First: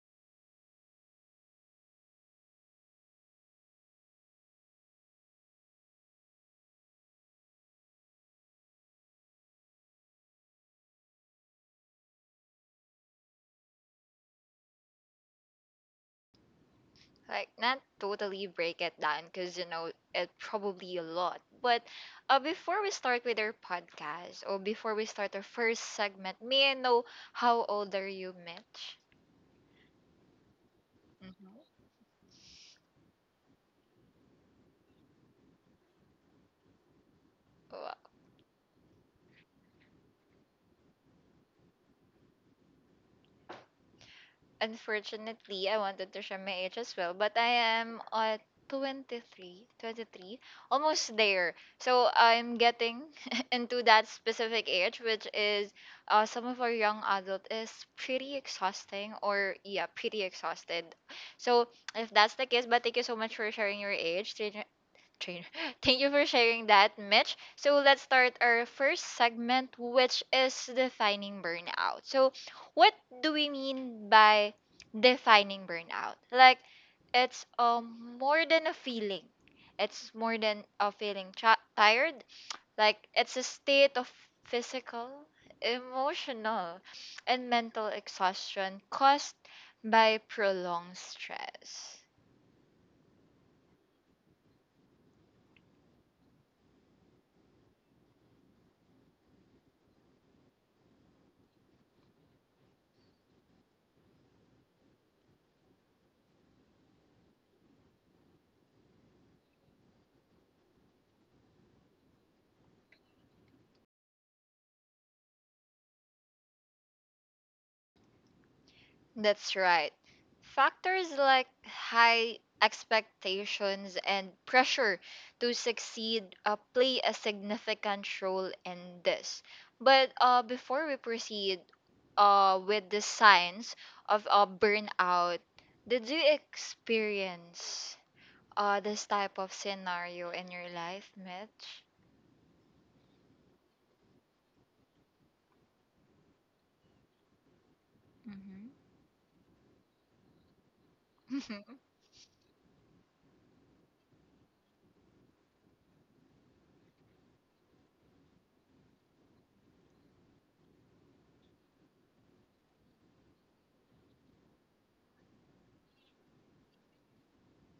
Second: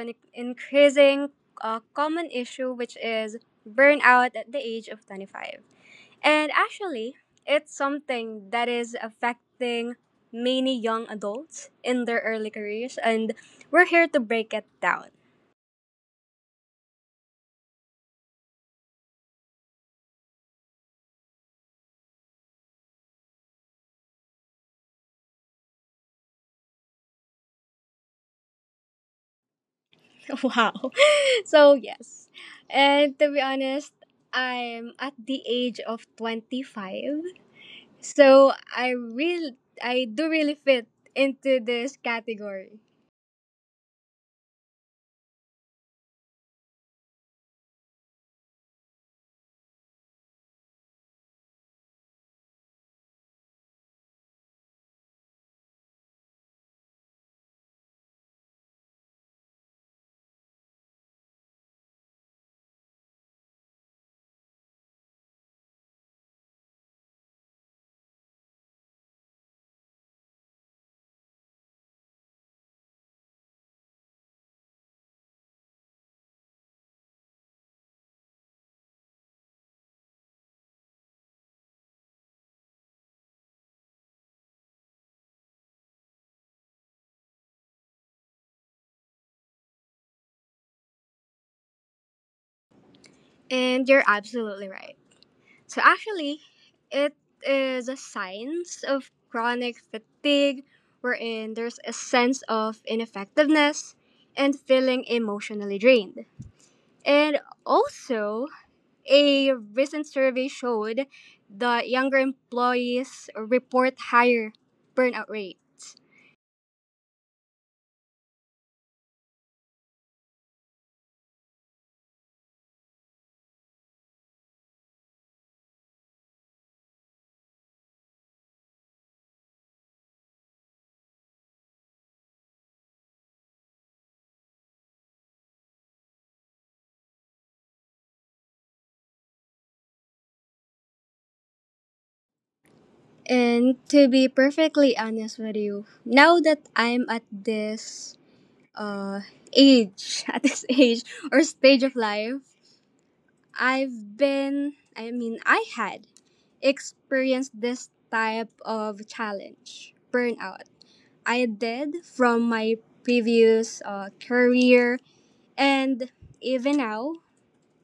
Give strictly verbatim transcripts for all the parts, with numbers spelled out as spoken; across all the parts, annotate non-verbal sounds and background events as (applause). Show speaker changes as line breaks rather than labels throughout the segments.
an increasing uh, common issue, which is burnout at the age of twenty-five. And actually, it's something that is affecting many young adults in their early careers, and we're here to break it down.
like not totally break it down because you know it probably a lot but uh, before we start with our podcast or before we start our first segment, may I know how old are you, Mitch?
(laughs) Wow. So
Mm-hmm.
yes. And to be honest, I'm at the age of twenty-five.
Wow.
So I really I do really fit into this category.
Unfortunately, I wanted to share my age as well, but I am at twenty-three, twenty-three, almost there. So I'm getting (laughs) into that specific age, which is uh, some of our young adult is pretty exhausting or yeah, pretty exhausted. So if that's the case, but thank you so much for sharing your age trainer. (gasps) (laughs) Thank you for sharing that, Mitch. So let's start our first segment, which is defining burnout. So, what do we mean by defining burnout? Like, it's um more than a feeling. It's more than a feeling tra- tired. Like, it's a state of physical, emotional, and mental exhaustion caused by prolonged stress.
And you're absolutely right. So actually, it is a signs of chronic fatigue wherein there's a sense of ineffectiveness and feeling emotionally drained. And also, a recent survey showed that younger employees report higher burnout rates.
That's right. Factors like high expectations and pressure to succeed uh, play a significant role in this. But uh, before we proceed uh, with the signs of uh, burnout, did you experience uh, this type of scenario in your life, Mitch?
And to be perfectly honest with you, now that I'm at this uh age, (laughs) at this age or
Mm-hmm.
stage of life, I've been I mean I had experienced this type of challenge, burnout. I did from my previous uh, career and even now.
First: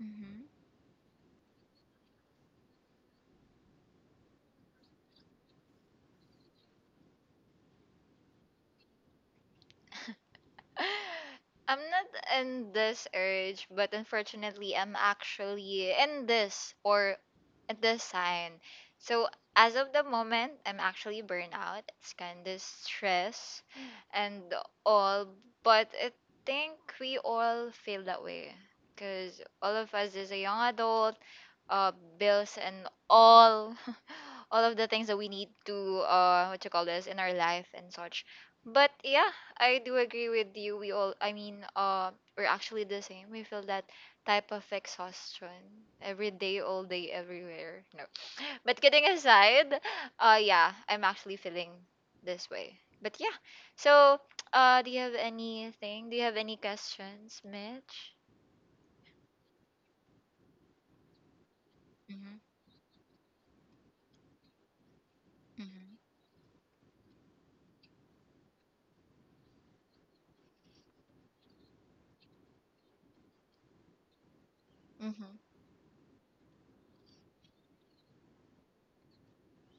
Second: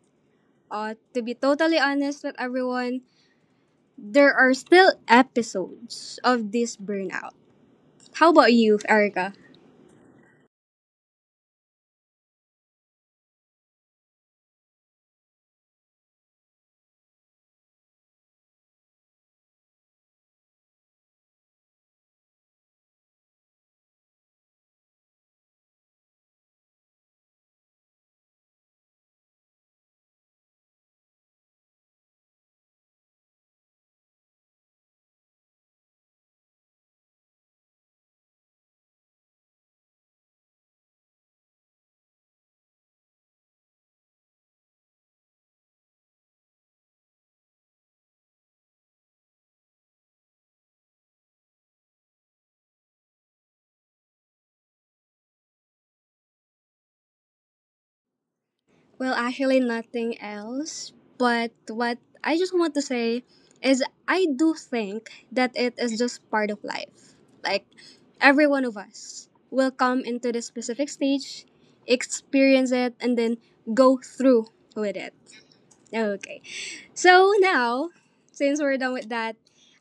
(laughs)
Uh, to be totally honest with everyone, there are still episodes of this burnout. How about you, Erica?
I'm not in this urge, but unfortunately, I'm actually in this or at this sign. So, as of the moment, I'm actually burnout. It's kind of stress and all, but I think we all feel that way because all of us is a young adult, uh, bills and all, (laughs) all of the things that we need to, uh, what you call this, in our life and such. But yeah, I do agree with you. We all i mean uh we're actually the same. We feel that type of exhaustion every day, all day, everywhere. No. (laughs) But kidding aside, uh yeah, I'm actually feeling this way. But yeah, so (tsk) uh do you have anything, do you have any questions, Mitch?
Well, actually, nothing else. But what
Mm-hmm,
I just want to say is I do think that it
mm-hmm,
is just part of life. Like, every one of us will come into this specific stage, experience it, and then go through with it.
mm-hmm.
Okay. So now, since we're done with that,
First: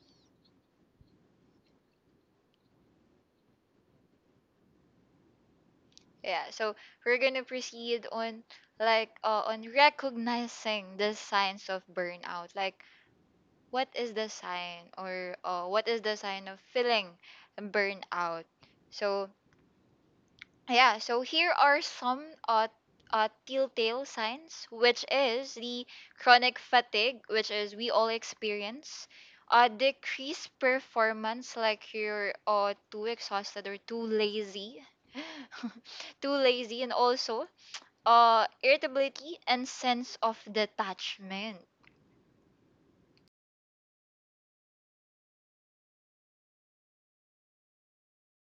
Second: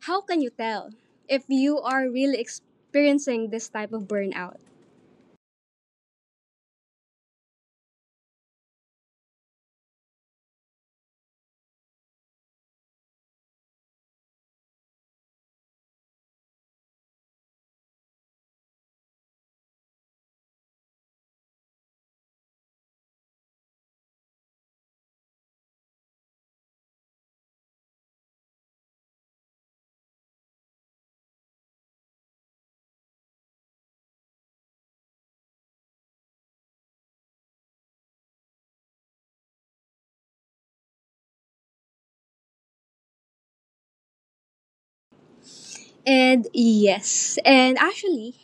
how can you tell if you are really experiencing this type of burnout?
Yeah, so we're gonna proceed on like uh, on recognizing the signs of burnout. Like, what is the sign, or uh, what is the sign of feeling burnout? So yeah, so here are some uh, uh telltale signs, which is the chronic fatigue, which is we all experience, uh, decreased performance, like you're uh too exhausted or too lazy. (laughs) Too lazy and also uh, irritability and sense of detachment.
And yes, and actually,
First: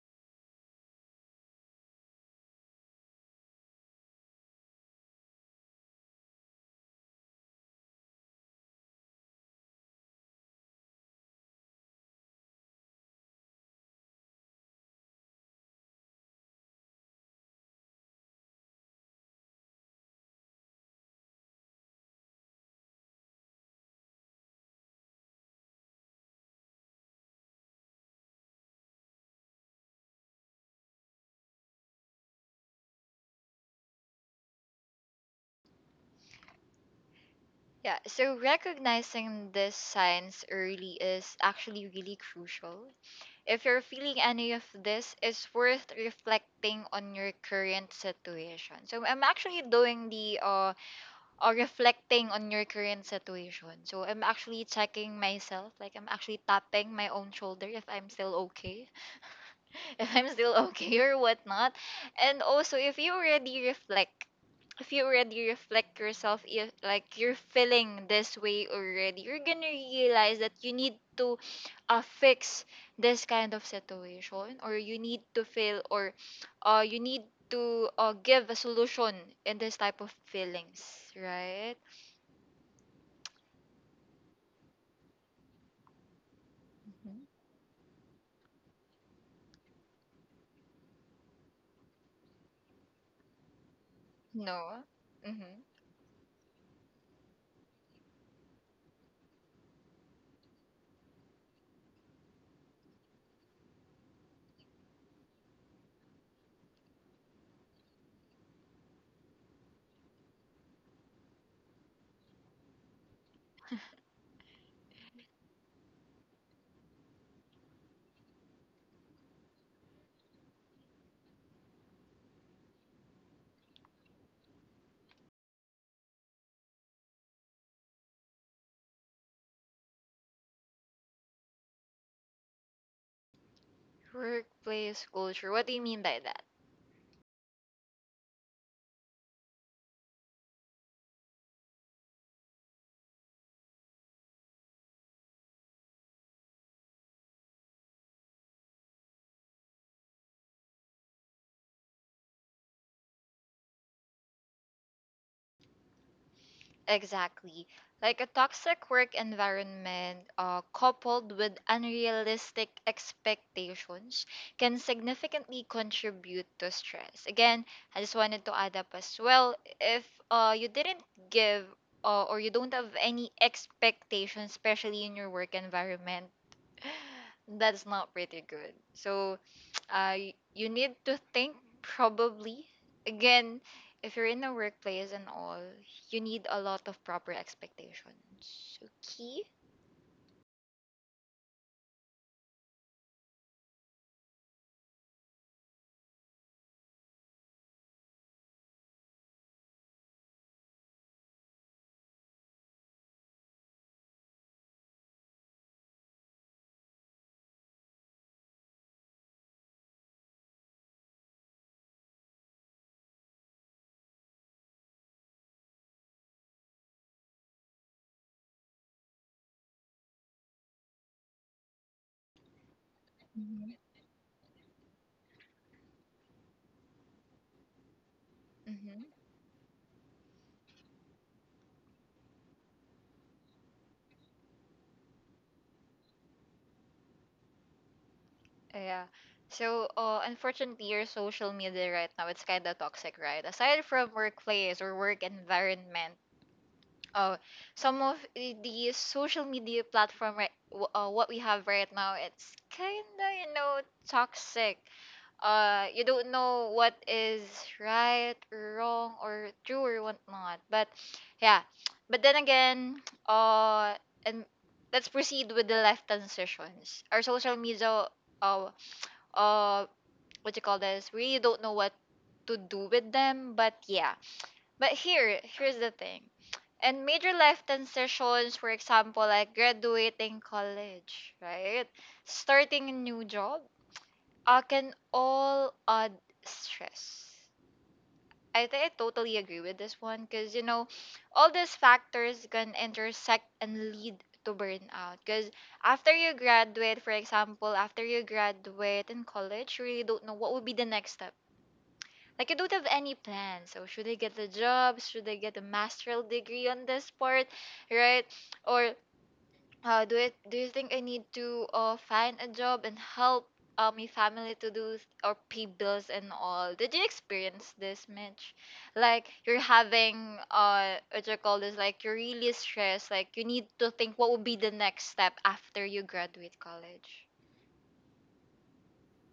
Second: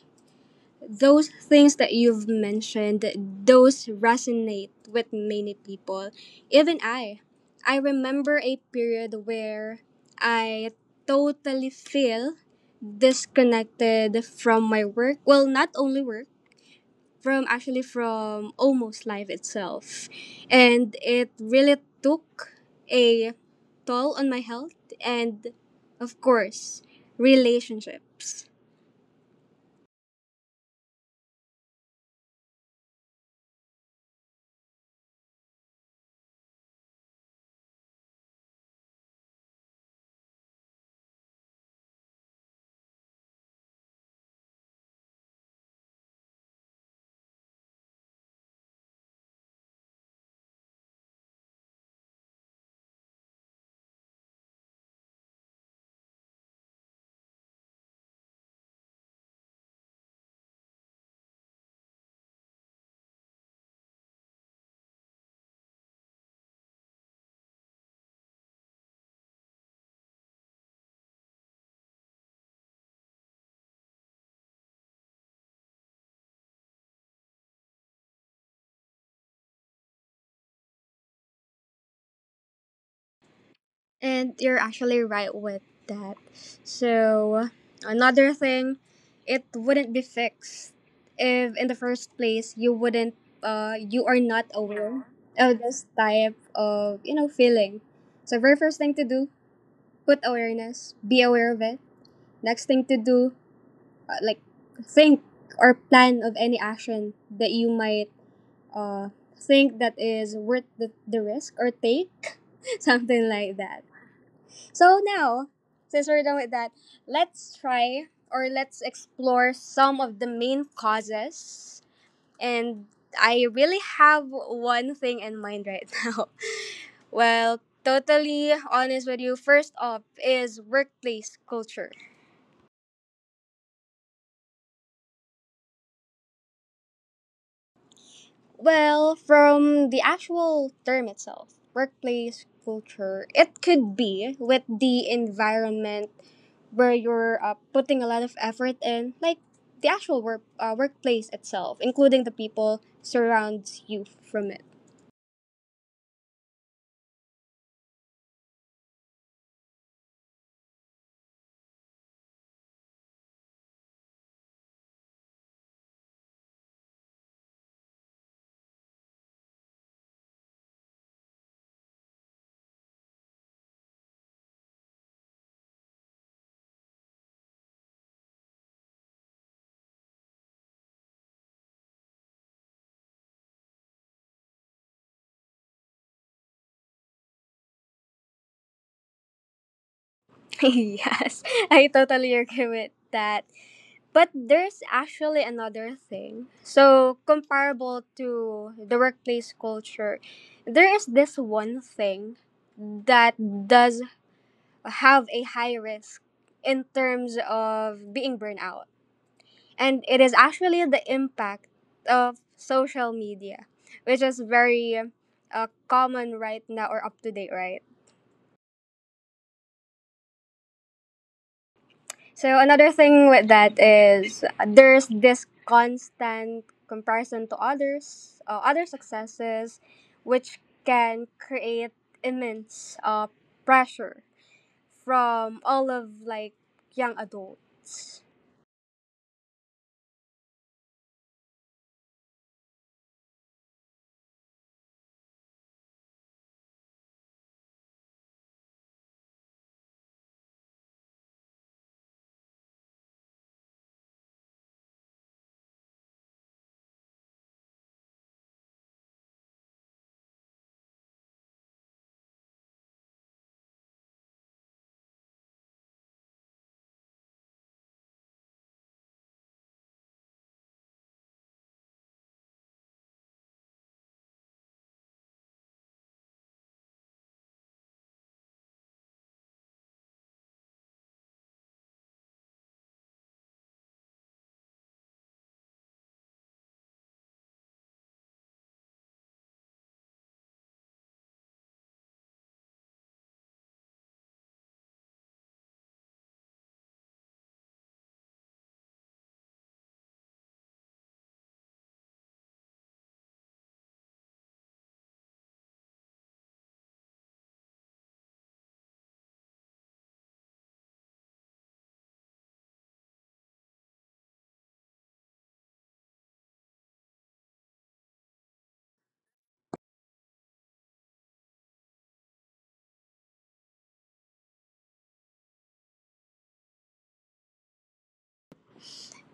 those things that you've mentioned, those resonate with many people. Even I. I remember a period where I totally feel disconnected from my work. Well, not only work, from actually from almost life itself, and it really took a toll on my health and of course relationships.
Yeah, so recognizing these signs early is actually really crucial. If you're feeling any of this, it's worth reflecting on your current situation. So I'm actually doing the, uh, uh reflecting on your current situation. So I'm actually checking myself, like I'm actually tapping my own shoulder if I'm still okay, (laughs) if I'm still okay or whatnot. And also, if you already reflect if you already reflect yourself, if like you're feeling this way already, you're gonna realize that you need to, uh, fix this kind of situation, or you need to feel, or uh, you need to uh, give a solution in this type of feelings, right?
And you're actually right with that.
Hmm.
So another thing, it wouldn't be fixed if in the first place you wouldn't uh you are not
No.
aware
Hmm.
of this type of you know feeling. So very first thing to do, put awareness, be aware of it. Next thing to do, uh, like think or plan of any action that you might uh, think that is worth the, the risk or take, (laughs) something like that. So now, since we're done with that, let's try or let's explore some of the main causes. And I really have one thing in mind right (laughs) now. Well, totally honest with you, first off is workplace culture.
Workplace culture, what do you mean by that?
Well, from the actual term itself, workplace culture, it could be with the environment where you're uh, putting a lot of effort in, like the actual work uh, workplace itself, including the people surrounds you from it.
Exactly. Like a toxic work environment uh, coupled with unrealistic expectations can significantly contribute to stress. Again, I just wanted to add up as well, if uh, you didn't give, uh, or you don't have any expectations, especially in your work environment, that's not pretty good. So, (tsk) uh, y- you need to think, probably. Again, if you're in a workplace and all, you need a lot of proper expectations. Okay?
(laughs) Yes, I totally agree with that. But there's actually another thing. So comparable to the workplace culture, there is this one thing that does have a high risk in terms of being burned out. And it is actually the impact of social media, which is very uh, common right now or up to date, right? So, another thing with
Mhm.
that is there's this constant comparison to others, uh, other
Mm-hmm.
successes, which can create immense uh, pressure from all of like young adults.
Yeah. So, uh, unfortunately, your social media right now, it's kind of toxic, right? Aside from workplace or work environment, uh, some of the the social media platform, right, w- uh, what we have right now, it's kind of, you know, toxic. Uh, you don't know what is right or wrong or true or whatnot. But yeah, but then again, (tsk) uh and let's proceed with the life transitions. Our social media, uh uh what you call this, really don't know what to do with them. But yeah, but here here's the thing, and major life transitions, for example, like graduating college, right, starting a new job, uh, can all add stress. I think I totally agree with this one because, you know, all these factors can intersect and lead to burnout. Because after you graduate, for example, after you graduate in college, you really don't know what would be the next step. Like, you don't have any plan. So, should I get a job? Should I get a master's degree on this part? Right? Or uh, do it? Do you think I need to, uh, find a job and help, uh, my family to do s- or pay bills and all? Did you experience this, Mitch? Like you're having, uh, what you call this? Like you're really stressed. Like you need to think what would be the next step after you graduate college.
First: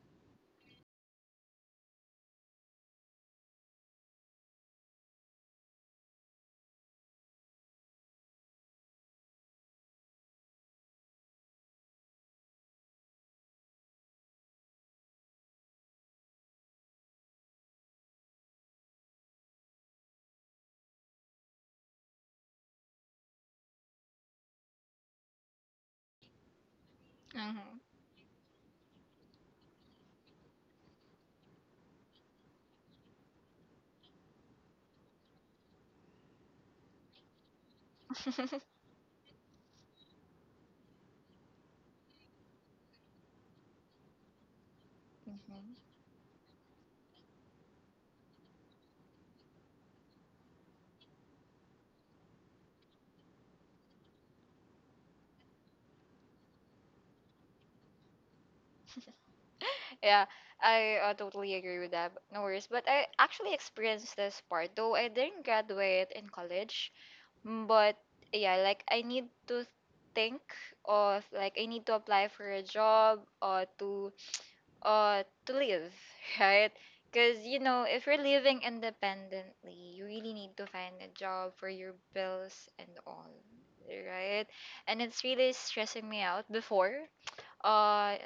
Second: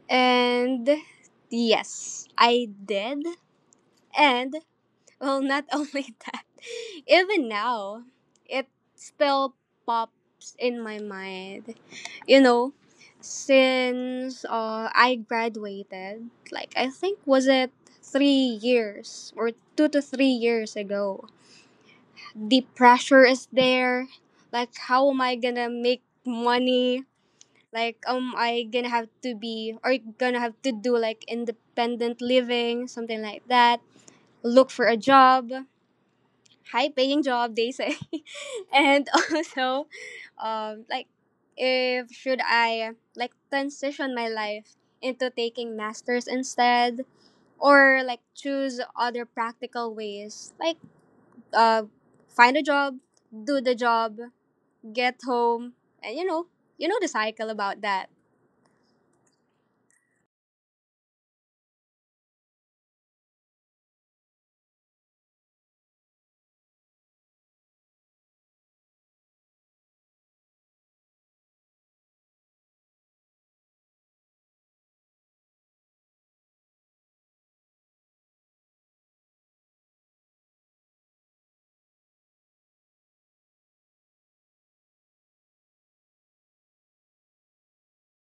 And yes, I did. And well, not (laughs) only that, even now, it still pops in my mind. You know, since uh, I graduated, like I think was it three years or two to three years ago, the pressure is there. Like, how am I gonna make money?
Mm-hmm.
Like um, I gonna have to be or gonna have to do like independent living, something like that. Look for a job, high paying job they say, (laughs)
(laughs)
and also, um, like if should I like transition my life into taking
Hmm.
masters instead or like choose other practical ways like uh find a job, do the job, get home, and you know, you know the cycle about that.
Yeah, I, uh, totally agree with that. No worries. But I actually experienced this part, though I didn't graduate in college. Mm. But yeah, like I need to think of, like I need to apply for a job or to, uh to live, (laughs) right? Because you know, if you're living independently, you really need to find a job for your bills and all, right? And it's really stressing me out before. Uh,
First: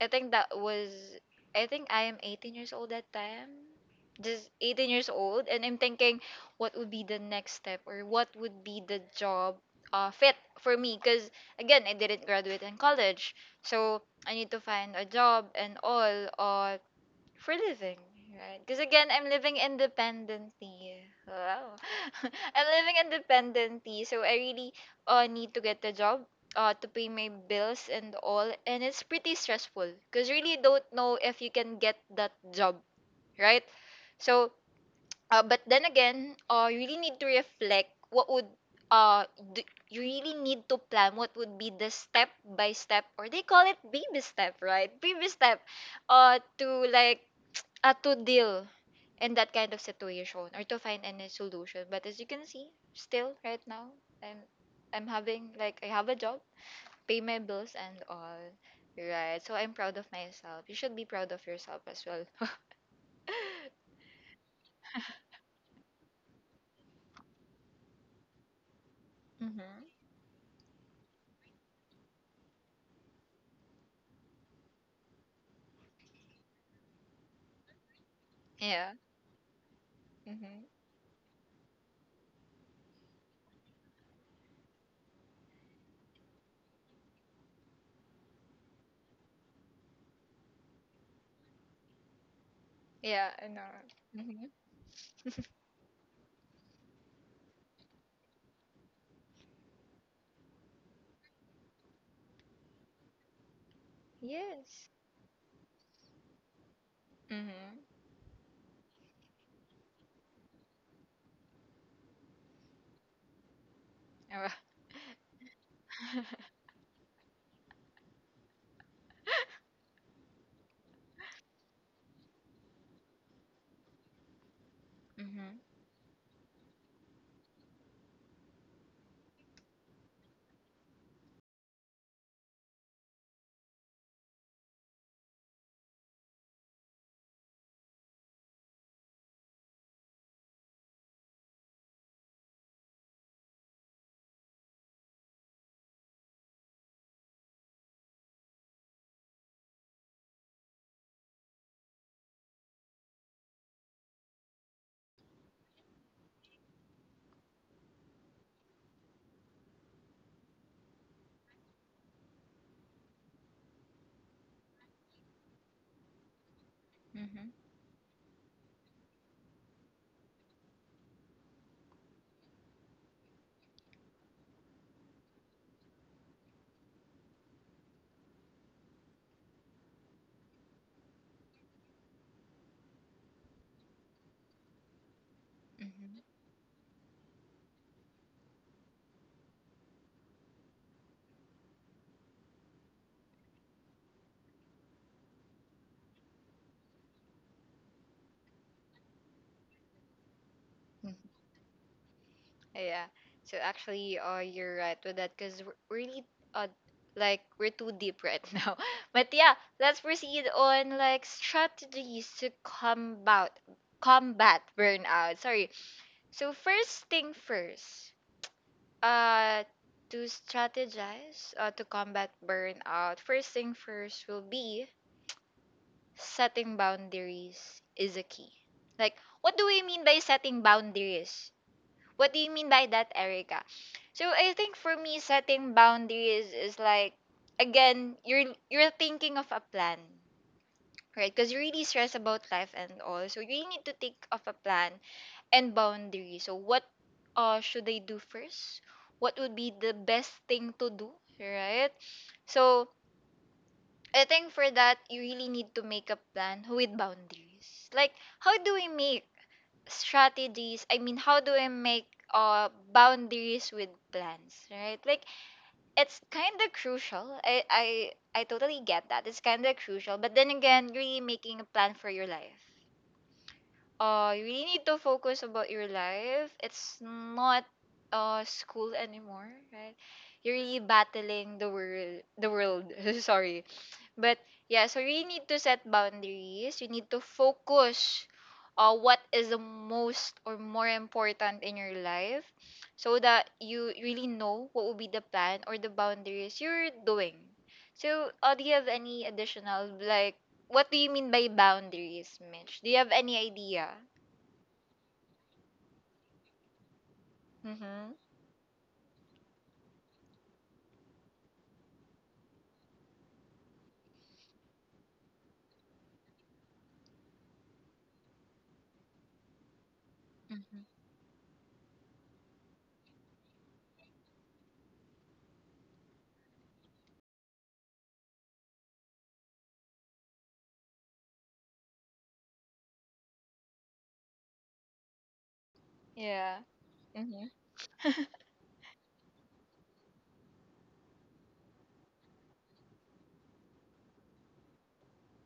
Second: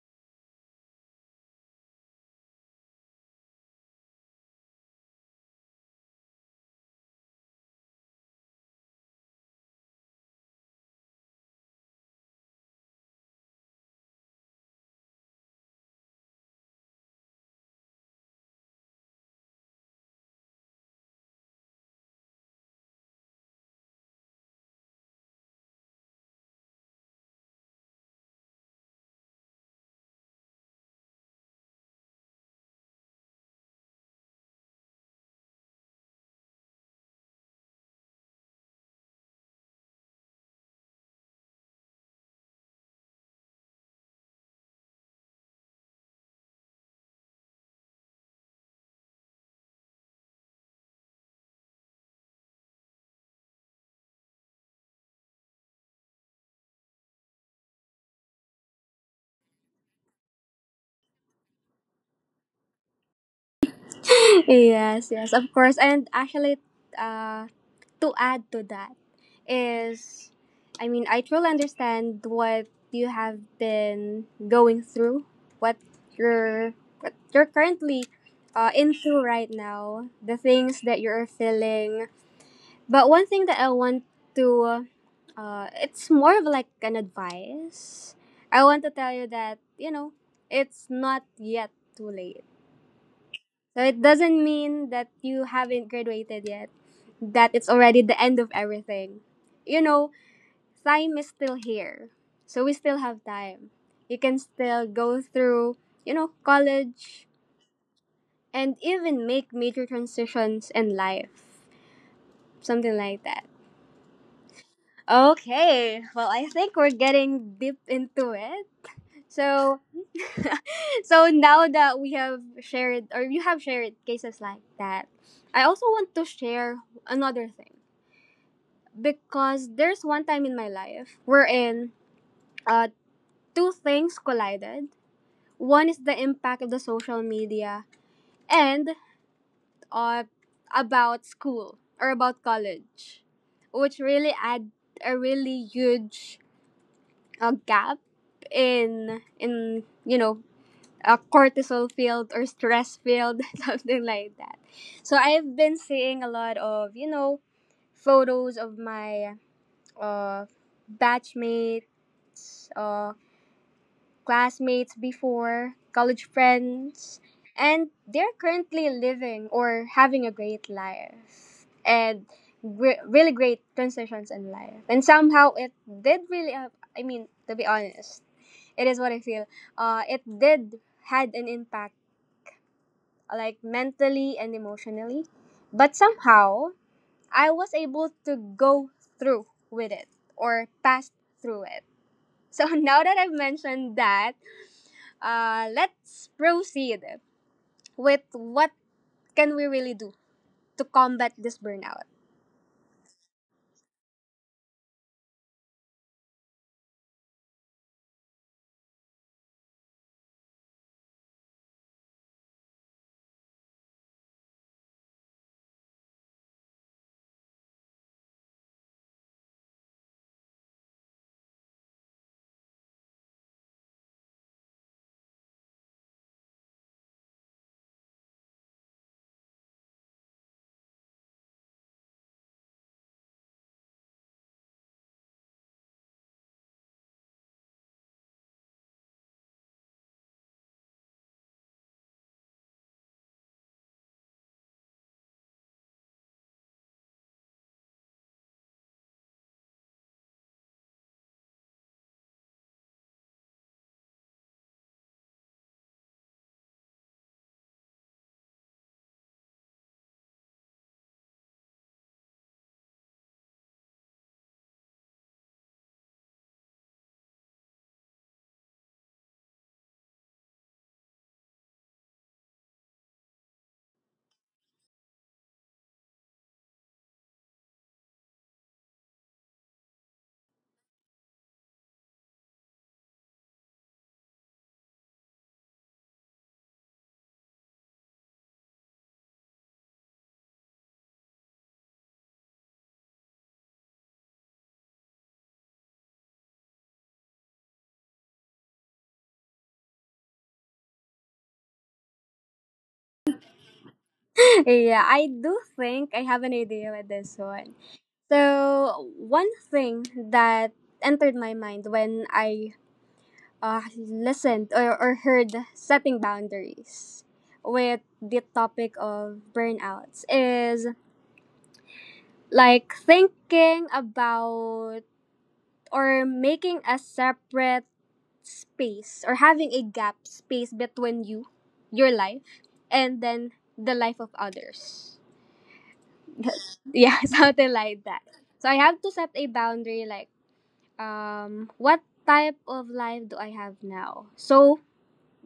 I think that was, I think I am eighteen years old that time. Just eighteen years old and I'm thinking what would be the next step or what would be the job uh, fit for me because again I didn't graduate in college, so I need to find a job and all or for living, right? Because again, I'm living independently. Wow. (laughs) I'm living independently, so I really, uh, need to get a job, uh, to pay my bills and all. And it's pretty stressful because really don't know if you can get that job, right? So, uh, but then again, uh, you really need to reflect what would, uh d- you really need to plan what would be the step by step, or they call it baby step, right? Baby step, uh to like, uh, to deal in that kind of situation or to find any solution. But as you can see, still right now, I'm I'm having, like I have a job, pay my bills and all. Right. So I'm proud of myself. You should be proud of yourself as well. (laughs)
Yes, yes, of course. And actually, uh, to add to that
Mhm.
is, I mean, I truly understand what you have been going through, what you're, what you're currently uh,
Yeah.
into right now, the
Mhm.
things that you're feeling. But one thing that I want to, uh, it's more of like an advice. I want to tell you that you know it's not yet too late,
Yeah, I know.
so it doesn't
Mhm.
mean that you haven't graduated yet, that it's already the end of everything. You know, time is still here. So we still have time. You can
Yes.
still go through, you know, college
Mhm.
and even make major transitions in life. Something like that. Okay,
(laughs) Mhm.
well, I think we're getting deep into it. So (laughs) so now that we have shared or you have shared cases like that,
Mhm.
I also want to share another thing because there's one time in my life wherein uh, two things collided. One is the impact of the social media and uh, about school or about college, which really add a really huge uh, gap in in you know uh, cortisol field or stress field, (laughs) something like that. So I've been seeing a lot of, you know, photos of my uh, batchmates, uh, classmates before, college friends,
Mhm.
and they're currently living or having a great life and re- really great transitions in life. And somehow it did really, uh, I mean, to be honest, it is what I feel. Uh, it did had an impact like mentally and emotionally. But somehow, I was able to go through with it or pass through it. So (laughs) now that I've mentioned that, uh, let's proceed with what can we really do to
Mhm. (laughs)
combat this burnout.
Yeah. So actually, uh, you're right with that because we're really, uh, like we're too deep right (laughs) now. But yeah, let's proceed on like strategies to combat combat burnout. Sorry. So first thing first, uh, to strategize, uh, to combat burnout. First thing first will be setting boundaries is a key. Like, what do we mean by setting boundaries? What do you mean by that, Erica? So I think for me, setting boundaries is like, again, you're you're thinking of a plan, right? Because you're really stressed about life and all, so you really need to think of a plan and boundaries. So what, uh should I do first? What would be the best thing to do, right? So I think for that, you really need to make a plan with boundaries. Like, how do we make strategies, I mean, how do I make, uh boundaries with plans, right? Like, it's kind of crucial. I i i totally get that it's kind of crucial, but then again, really making a plan for your life, uh you really need to focus about your life. It's not, uh school anymore, right? You're really battling the world, the world (laughs) sorry. But yeah, so we need to set boundaries. You need to focus on what is the most or more important in your life so that you really know what will be the plan or the boundaries you're doing. So, uh, do you have any additional, like, what do you mean by boundaries, Mitch? Do you have any idea?
(laughs) Yeah, I do think I have an idea with this one.
Mm-hmm.
So one thing that entered my mind when I uh, listened or, or heard setting boundaries with the topic of burnouts
Mm-hmm.
is like thinking about or making a separate space or having a gap space between you, your life, and then the life of others.
Yeah.
That's- yeah, (laughs)
Mm-hmm.
something like that. So I have to set a boundary like um what type of life do I have now? So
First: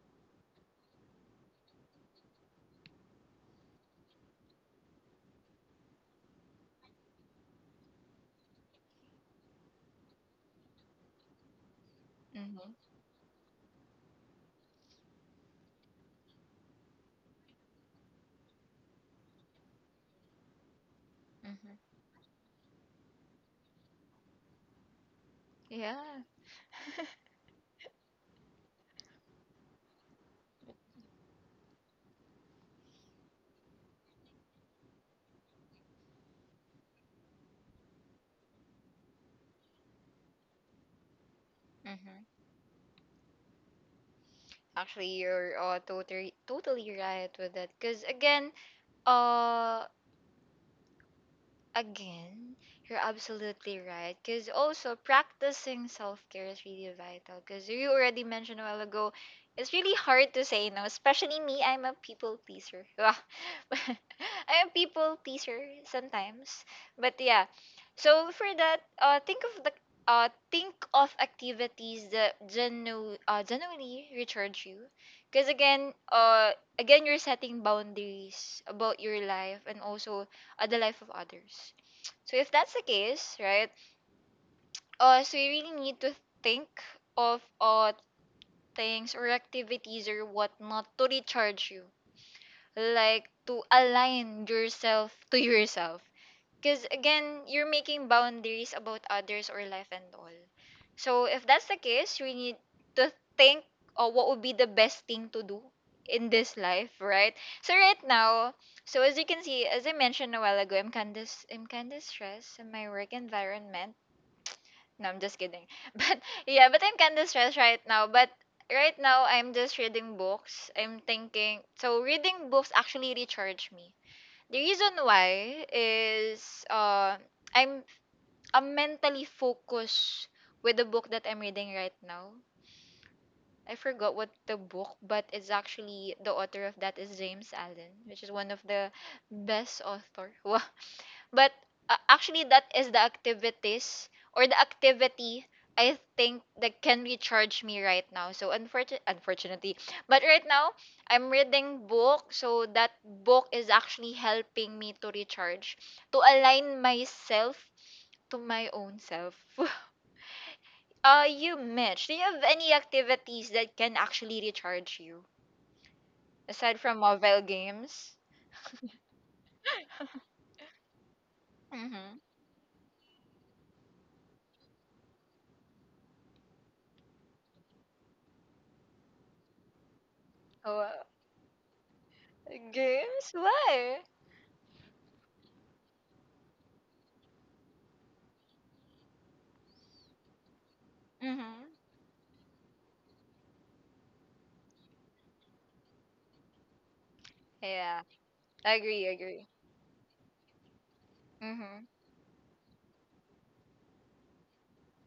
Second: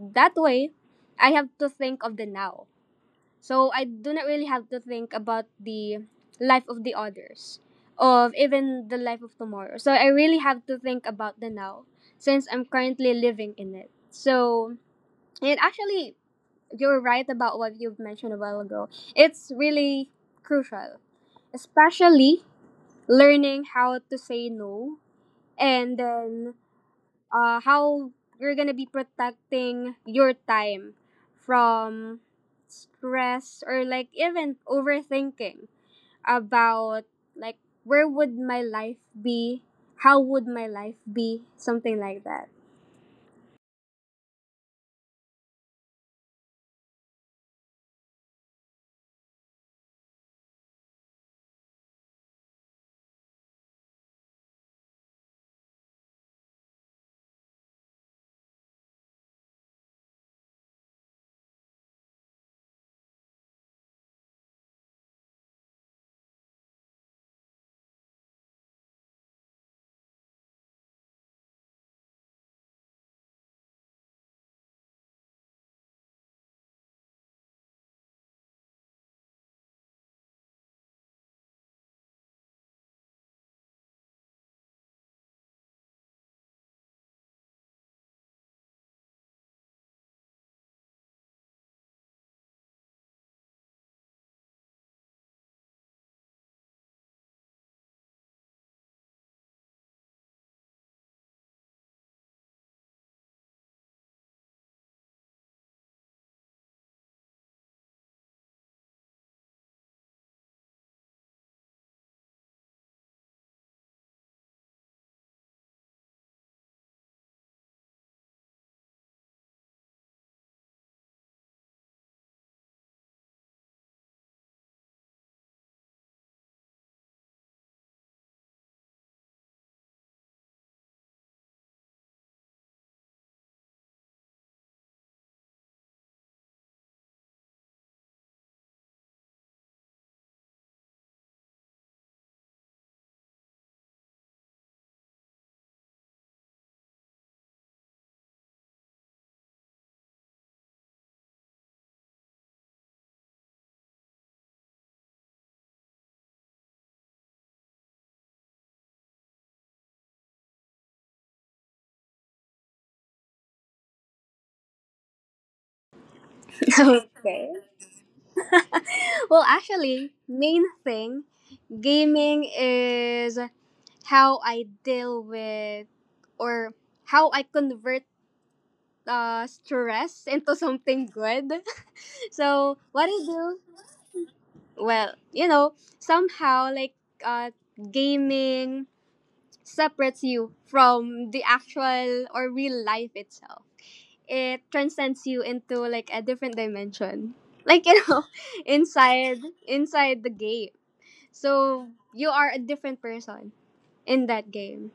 that way, I have to think of the now. So I do not really have to think about the life of the others, of even the life of tomorrow. So I really have to think about the now since
Mm-hmm.
I'm currently living in it. So, it actually, you're right about what you've mentioned a while ago. It's really crucial,
Mm-hmm.
especially learning how to say no,
Yeah.
and
(laughs)
then uh, how you're gonna be protecting your time from stress or like even overthinking about like where would my life be, how would my life be, something like
Mm-hmm.
that.
Actually, you're, uh, totally, totally right with that. Because, again, Uh, again, you're absolutely right. Because also practicing self care is really vital. Because you already mentioned a while ago, it's really hard to say no. Especially me, I'm a people pleaser. (laughs) I'm a people pleaser sometimes. But yeah, so for that, uh, think of the, uh, think of activities that genu- uh, genuinely recharge you. Because again, uh, again, you're setting boundaries about your life and also, uh, the life of others. So if that's the case, right? Uh, so we really need to think of uh things or activities or whatnot to recharge you, like to align yourself to yourself. Because again, you're making boundaries about others or life and all. So if that's the case, we need to think of what would be the best thing to do in this life, right? So right now, so as you can see, as I mentioned a while ago, I'm kinda s- I'm kinda stressed in my work environment. No, I'm just kidding. (laughs) But yeah, but I'm kinda stressed right now. But right now, I'm just reading books. I'm thinking so reading books actually recharge me, the reason why is uh, I'm I'm mentally focused with the book that I'm reading right now. I forgot what the book, but it's actually the author of that is James Allen, which is one of the best author. (laughs) But uh, Actually, that is the activities or the activity I think that can recharge me right now. So unfortunate, unfortunately, but right now I'm reading book. So that book is actually helping me to recharge, to align myself to my own self. (laughs) Uh, you, Mitch, do you have any activities that can actually recharge you
(laughs)
aside from mobile
Okay.
games?
(laughs) Well actually
(laughs)
main thing,
Mm-hmm.
gaming is how I deal with or how I convert uh, stress into
Oh, uh,
something good. (laughs) So what I
games?
do?
Why?
Well, you know, somehow like uh, gaming separates you from the
Mm-hmm.
actual or real life itself. It transcends you into like a different dimension. Like
Yeah.
you know, (laughs)
Agree, agree.
inside inside the game.
Mm-hmm.
So you are a different person in that game.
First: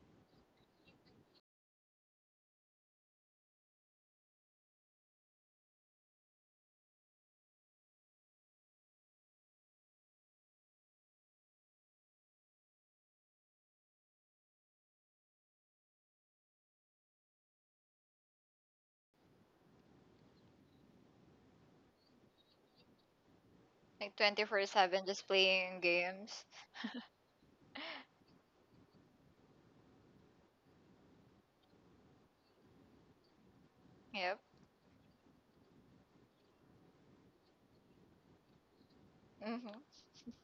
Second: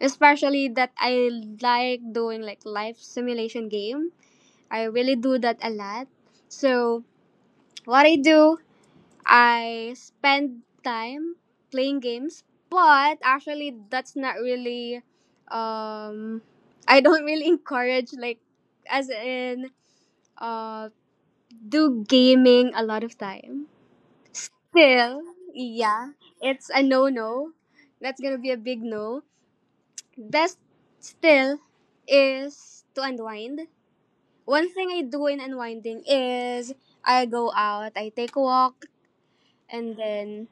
Especially that I like doing like life simulation game, I really do that a lot. So, what I do, I spend time playing games, but actually that's not really um (laughs) I don't really (laughs) encourage like as in uh do gaming a lot of time.
Like twenty-four seven
Still,
just playing
yeah,
games.
it's a no-no. That's going to be a big no. Best still is to unwind.
Yep.
One thing I do in unwinding is I go out, I take a walk,
Mm-hmm.
and then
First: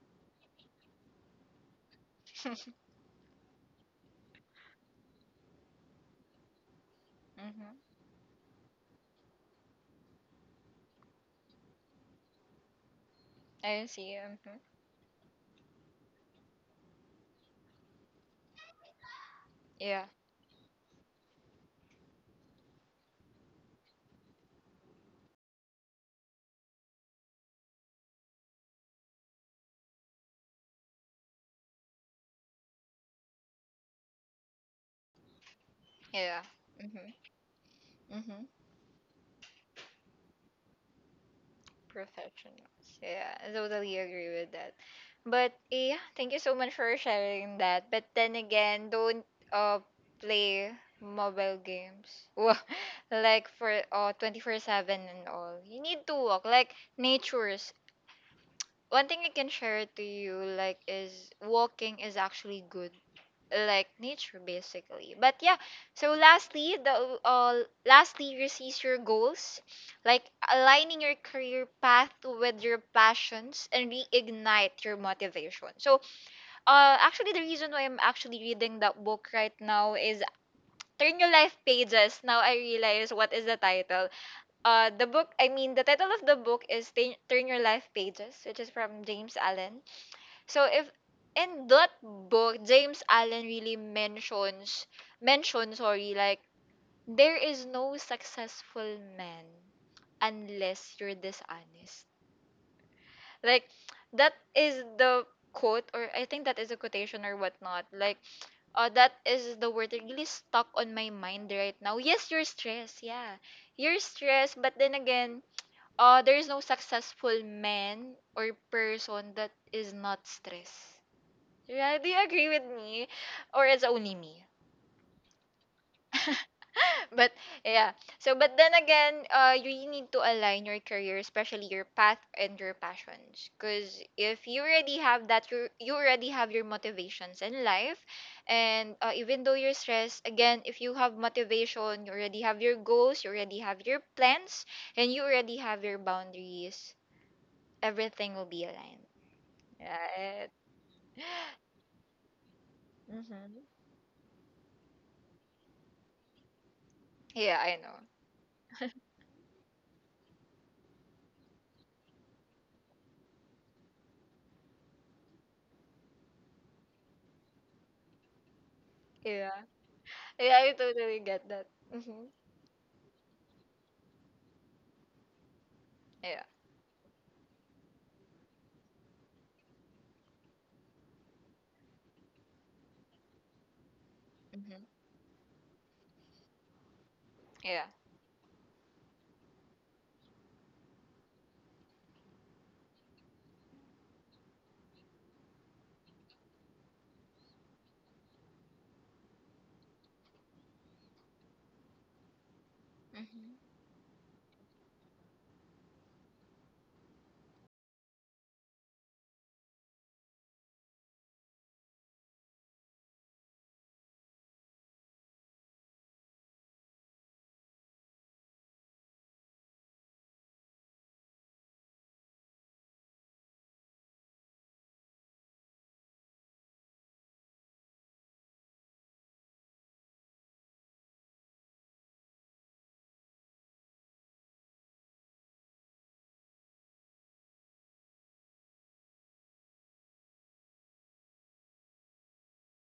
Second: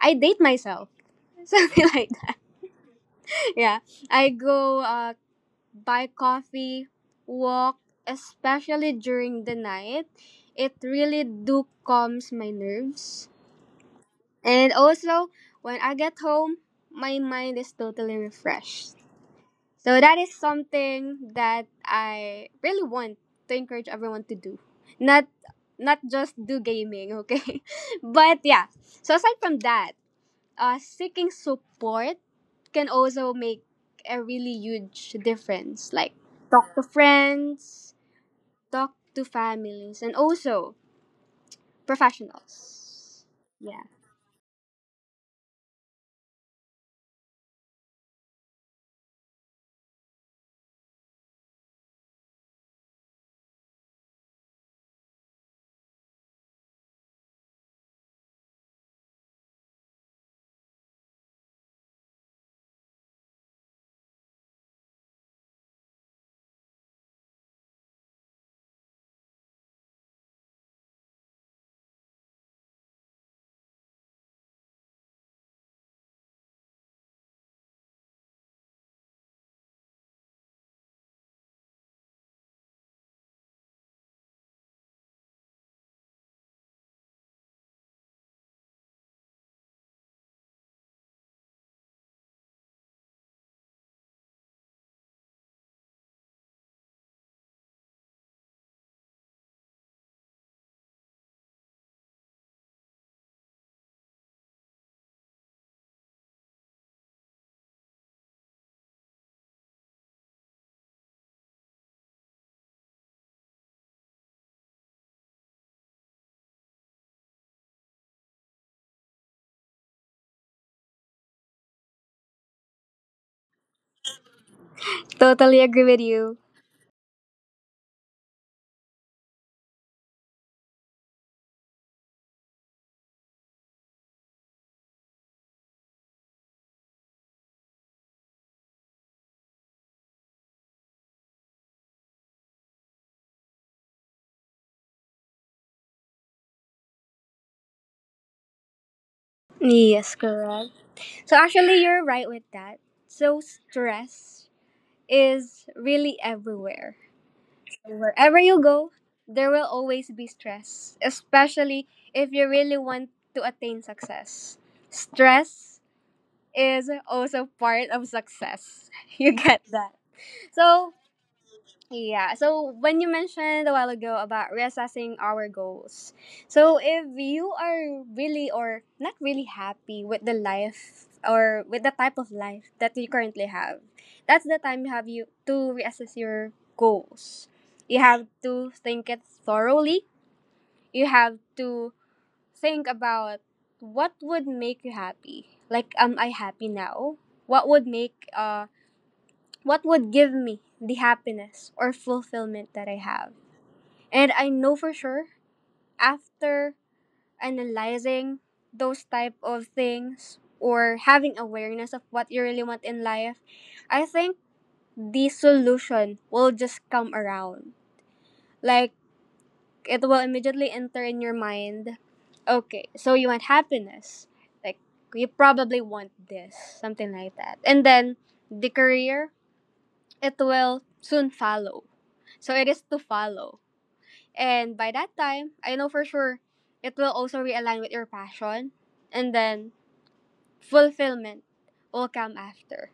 I date myself. (laughs) Something like that. Yeah. I go uh, buy coffee,
(laughs)
walk,
mm-hmm.
especially during the night. It really do calms my nerves.
I see. Mm-hmm.
And also, when I get home, my mind is totally refreshed. So
Yeah.
that is something that I really want to encourage everyone to do. Not not just do gaming, okay? (laughs) But yeah. So aside from that, uh seeking support can also make a really huge difference. Like
Yeah.
talk to
Mm-hmm.
friends,
Mm-hmm.
talk to families and also
Professionals.
professionals.
Yeah. I
Yeah.
totally agree with that. But eh, yeah, thank you so much for sharing that. But then again, don't uh play mobile games. (laughs) Wa- like for uh twenty-four seven and all. You need to walk like nature, one thing I can share to you like is walking is actually good, like nature basically. But yeah, so lastly, the uh lastly receives your goals, like aligning your career path with your passions and reignite your motivation. So uh actually the reason why I'm actually reading that book right now is turn your life pages. Now I realize what is the title. Uh the book i mean the title of the book is Turn Turn Your Life Pages, which is from James Allen. So if in that book, James Allen really mentions mentions sorry, like, there is no successful man unless you're dishonest. Like, that is the quote, or I think that is a quotation or whatnot. Like, uh, that is the word that really stuck on my mind right now. Yes, you're stressed, yeah. You're stressed, but then again, uh, there is no successful man or person that is not stressed. Yeah, do you agree with me? Or it's only me?
Totally agree with you.
(laughs) But yeah. So but then again, uh you really need to align your career, especially your path and your passions. Cause if you already have that, you you already have your motivations in life. And uh, even though you're stressed, again, if you have motivation, you already have your goals, you already have your plans, and you already have your boundaries, everything will be aligned.
Yes,
Right.
correct. So
(laughs)
actually you're right with that. So
Mm-hmm.
stress is really everywhere.
Yeah, I know.
Wherever you go, there will always be stress, especially if you really want to attain success. Stress is also part of success. (laughs) You get
Yeah.
that.
Yeah, I
So,
totally get that. Mhm.
yeah. So when you mentioned a while ago about reassessing our goals,
Yeah.
so if you are really or not really happy with the life or with the type of life that you currently have, that's the
Mhm.
time you have you to reassess your goals.
Yeah.
You have to think it thoroughly. You have to think about what would make you happy. Like, am I happy now? What would make uh what would give me the happiness or fulfillment that I have?
Mhm.
And I know for sure after analyzing those type of things or having awareness of what you really want in life, I think the solution will just come around. Like it will immediately enter in your mind. Okay, so you want happiness. Like you probably want this, something like that. And then the career, it will soon follow. So it is to follow. And by that time, I know for sure it will also realign with your passion. And then fulfillment will come after.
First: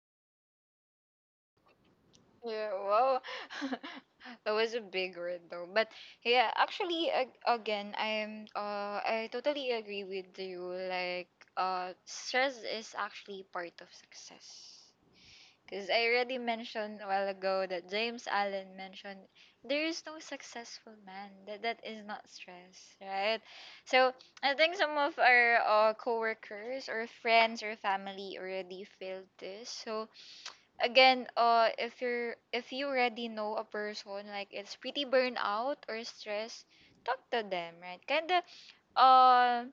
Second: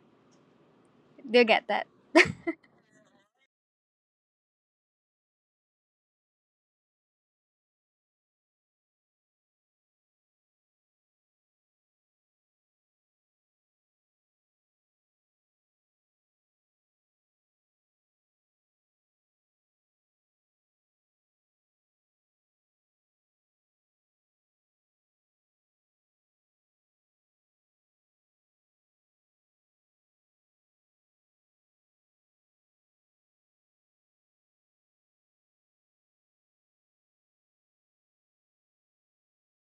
Do you get that? (laughs)
Yeah. Wow. (laughs) That was a big word though. But yeah, actually, ag- again, I'm uh, I totally agree with you. Like, uh, stress is actually part of success. Because I already mentioned a while ago that James Allen mentioned, there is no successful man, That that is not stress, right? So I think some of our uh, coworkers or friends or family already feel this. So again, uh, if you're if you already know a person like it's pretty burnout or stress, talk to them, right? Kinda, uh,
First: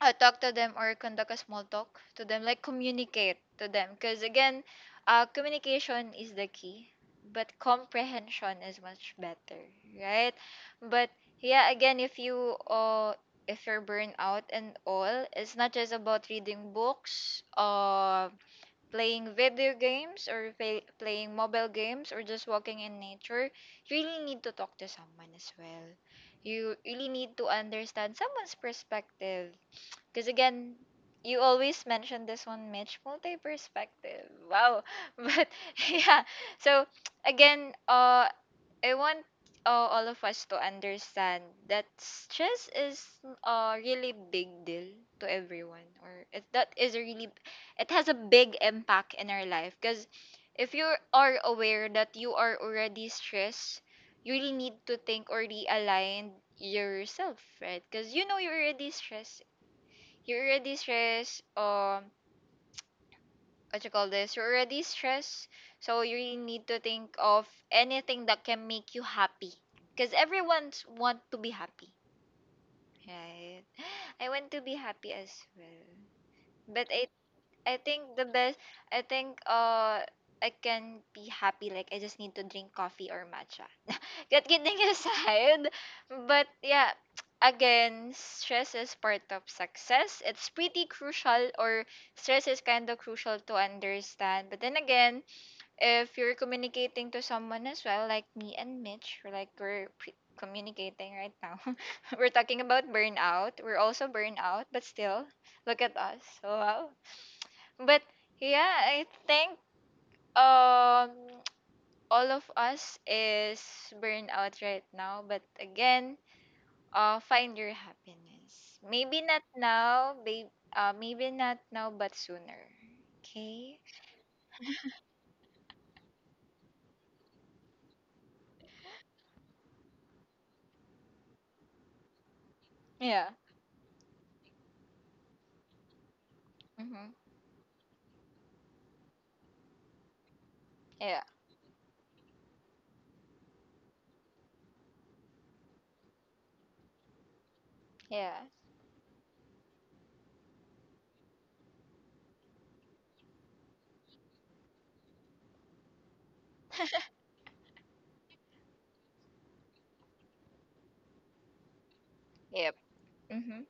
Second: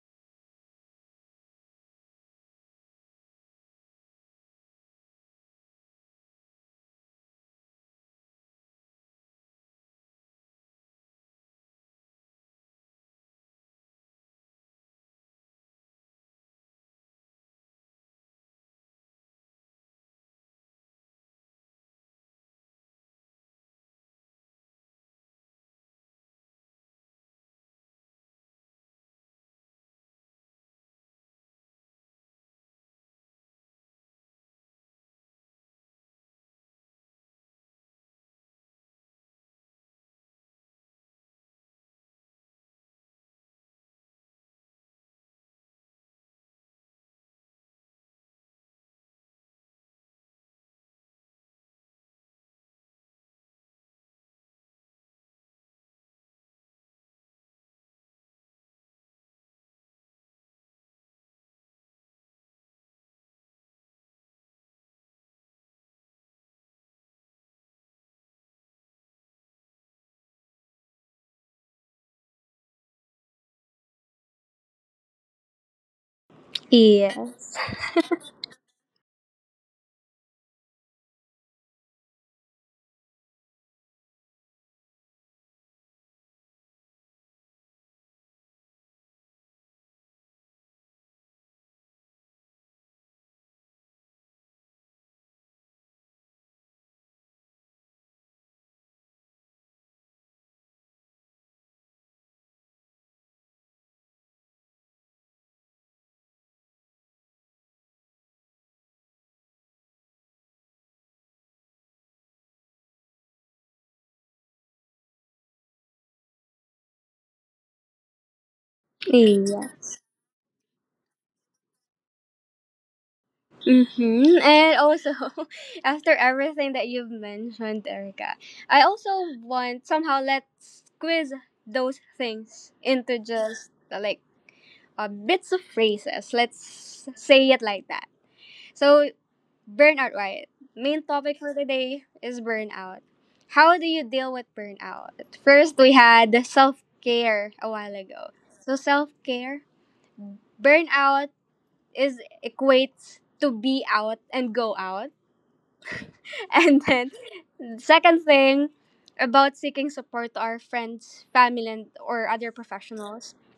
uh, Talk to them or conduct a small talk to them, like communicate to them. Because again, uh, communication is the key, but comprehension is much better, right? But yeah, again, if you uh, if you're burned out and all, it's not just about reading books, uh, playing video games or play, playing mobile games or just walking in nature. You really need to talk to someone as well. You really need to understand someone's perspective, because again, you always mention this one, Mitch, multi perspective. Wow. (laughs) But yeah. So again, uh, I want uh, all of us to understand that stress is a really big deal to everyone, or it, that is a really, it has a big impact in our life. Because if you are aware that you are already stressed, you really need to think or realign yourself, right? Because you know you're already stressed you're already stressed um what you call this you're already stressed, so you really need to think of anything that can make you happy, because everyone's want to be happy, right? (gasps) I want to be happy as well. But i
Yes.
I think the best, I think uh I can be happy like I just need to drink coffee or matcha. (laughs) Get kidding aside, but yeah, (tsk) again, stress is part of success. It's pretty crucial, or stress is kind of crucial to understand. But then again, if you're communicating to someone as well like me and Mitch, we're like we're pre- communicating right now. (laughs) We're talking about burnout. We're also burnout, but still look at us. So, wow. But yeah, I think um (tsk) all of us is burned out right now. But again, uh, find your happiness. Maybe not
Yes.
now, babe. Uh, maybe not now, but sooner. Okay.
Mm-hmm. And also, (laughs) after everything that you've mentioned, Erica, I also want somehow let's squeeze those things into
Yeah.
just uh, like uh, bits of phrases.
Mhm.
Let's say it like that. So burnout, right? Main
Yeah.
topic for today is burnout. How do you deal with burnout? First, we had self care a while
Yeah.
ago. So, self care, burnout is equates to be out and go out. (laughs) And then, second thing about seeking support to our friends, family, and or other
Yep.
professionals.
Mhm.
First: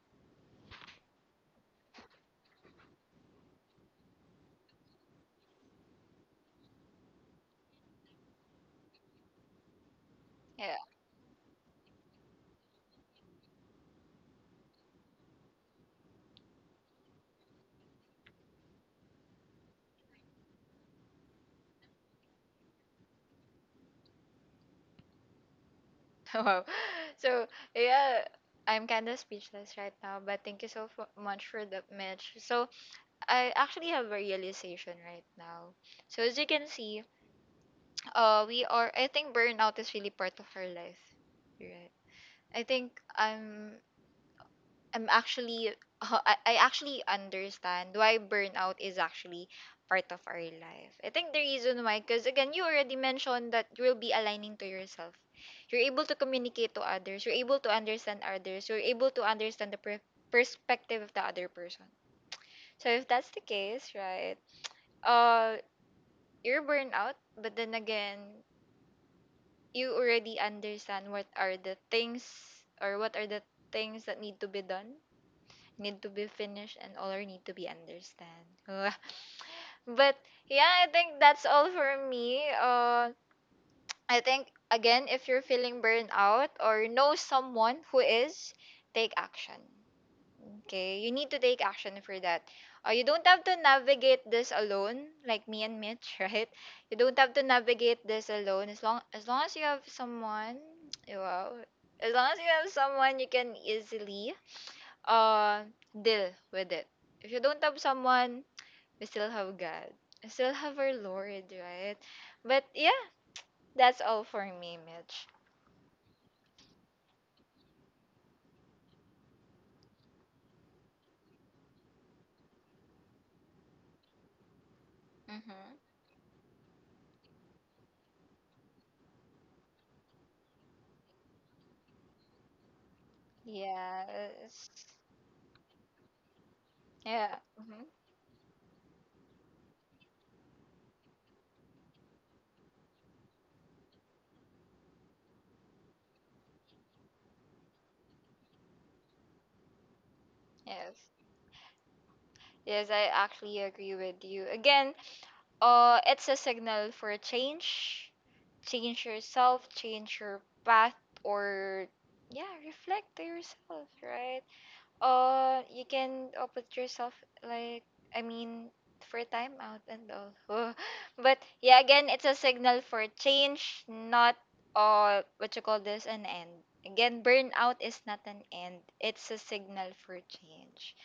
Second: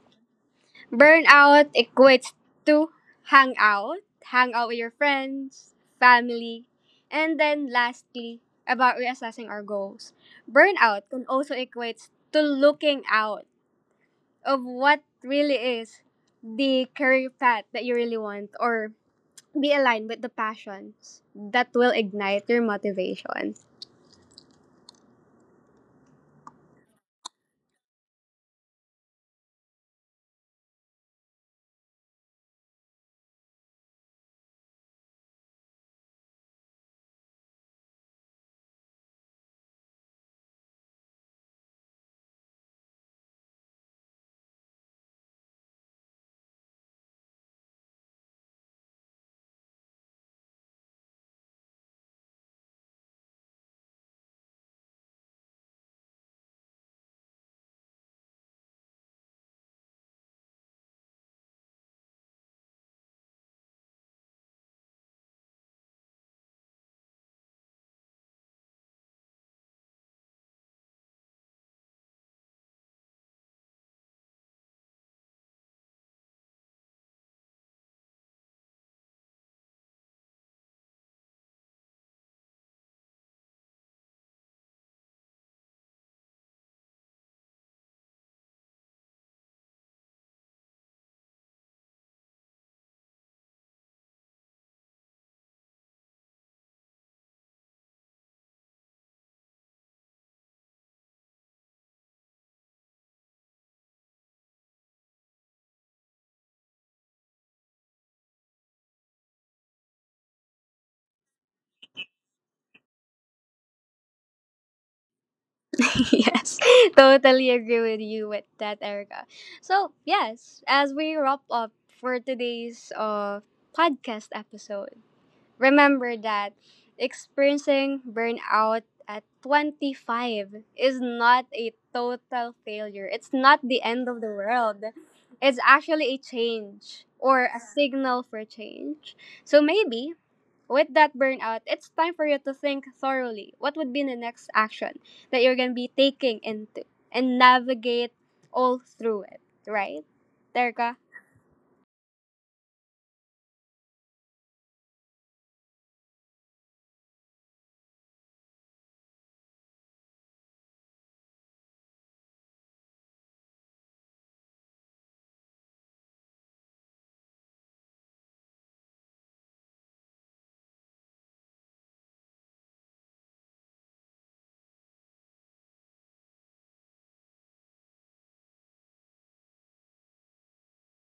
Burnout equates to hang out, hang out with your friends, family, and then lastly, about reassessing our goals.
Yeah.
Burnout can also equate to looking out of what really is the career path that you really want or be aligned with the passions that will ignite your motivation.
(laughs) Wow. So yeah, I'm kind of speechless right now. But thank you so fu- much for that, Mitch. So I actually have a realization right now. So as you can see, uh we are, I think burnout is really part of our life, right? I think I'm I'm actually (laughs) I, I actually understand why burnout is actually part of our life. I think the reason why cuz again you already mentioned that you will be aligning to yourself. You're able to communicate to others, you're able to understand others, you're able to understand the per- perspective of the other person. So if that's the case, right? Uh you're burnout, but then again you already understand what are the things or what are the things that need to be done, need to be finished, and all are need to be understand. (laughs) But yeah, I think that's all for me. Uh, I think again, if you're feeling burned out or know someone who is, take action. Okay, you need to take action for that. Uh, you don't have to navigate this alone, like me and Mitch, (laughs) right? You don't have to navigate this alone. As long as long as you have someone, (tsk) wow, as long as you have someone, you can easily uh deal with it. If you don't have someone, we still have God. We still have our Lord, right? But yeah, that's all for me, Mitch.
(laughs) Yes, (laughs) totally agree with you with that, Erica. So, yes, as we wrap up for today's uh, podcast episode,
Mhm.
remember that experiencing burnout at twenty-five is not a total failure. It's not the end of the
Yes.
world. It's actually a change or
Yeah.
a
Mhm.
signal for change. So, maybe with that burnout, it's time for you to think thoroughly what would be the next action that you're going to be taking into and navigate all through it, right, Terka?
Yes. Yes, I actually agree with you. Again, uh, it's a signal for change. Change yourself, change your path, or yeah, reflect to yourself, right? Uh, you can uh, put yourself like, I mean, for time out and all. (laughs) But yeah, again, it's a signal for change, not uh what you call this, an end. Again, burnout is not an end. It's a signal for change.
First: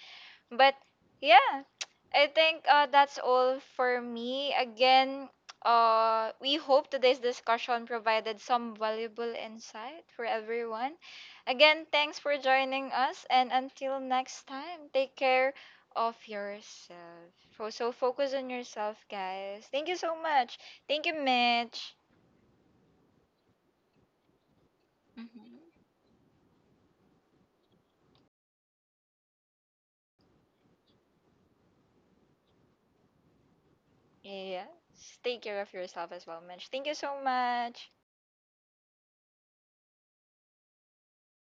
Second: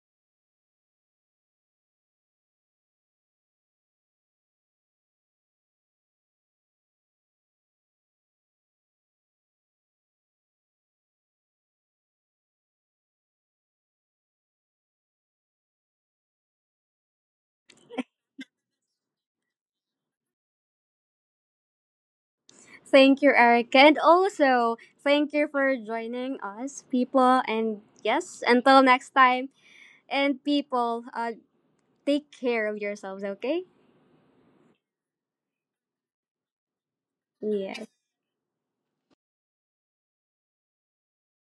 But yeah, (tsk) I think uh, that's all for me. Again, uh, we hope today's discussion provided some valuable insight for everyone. Again, thanks for joining us, and until next time, take care of yourself. So, so focus on yourself, guys. Thank you so much. Thank you, Mitch.
Thank you, Eric. And also, thank you
Hmm.
for joining us, people. And yes, until next time. And people, uh, take care of yourselves, okay?
Yes, take care of yourself as well, Mitch. Thank you so
Yes.
much.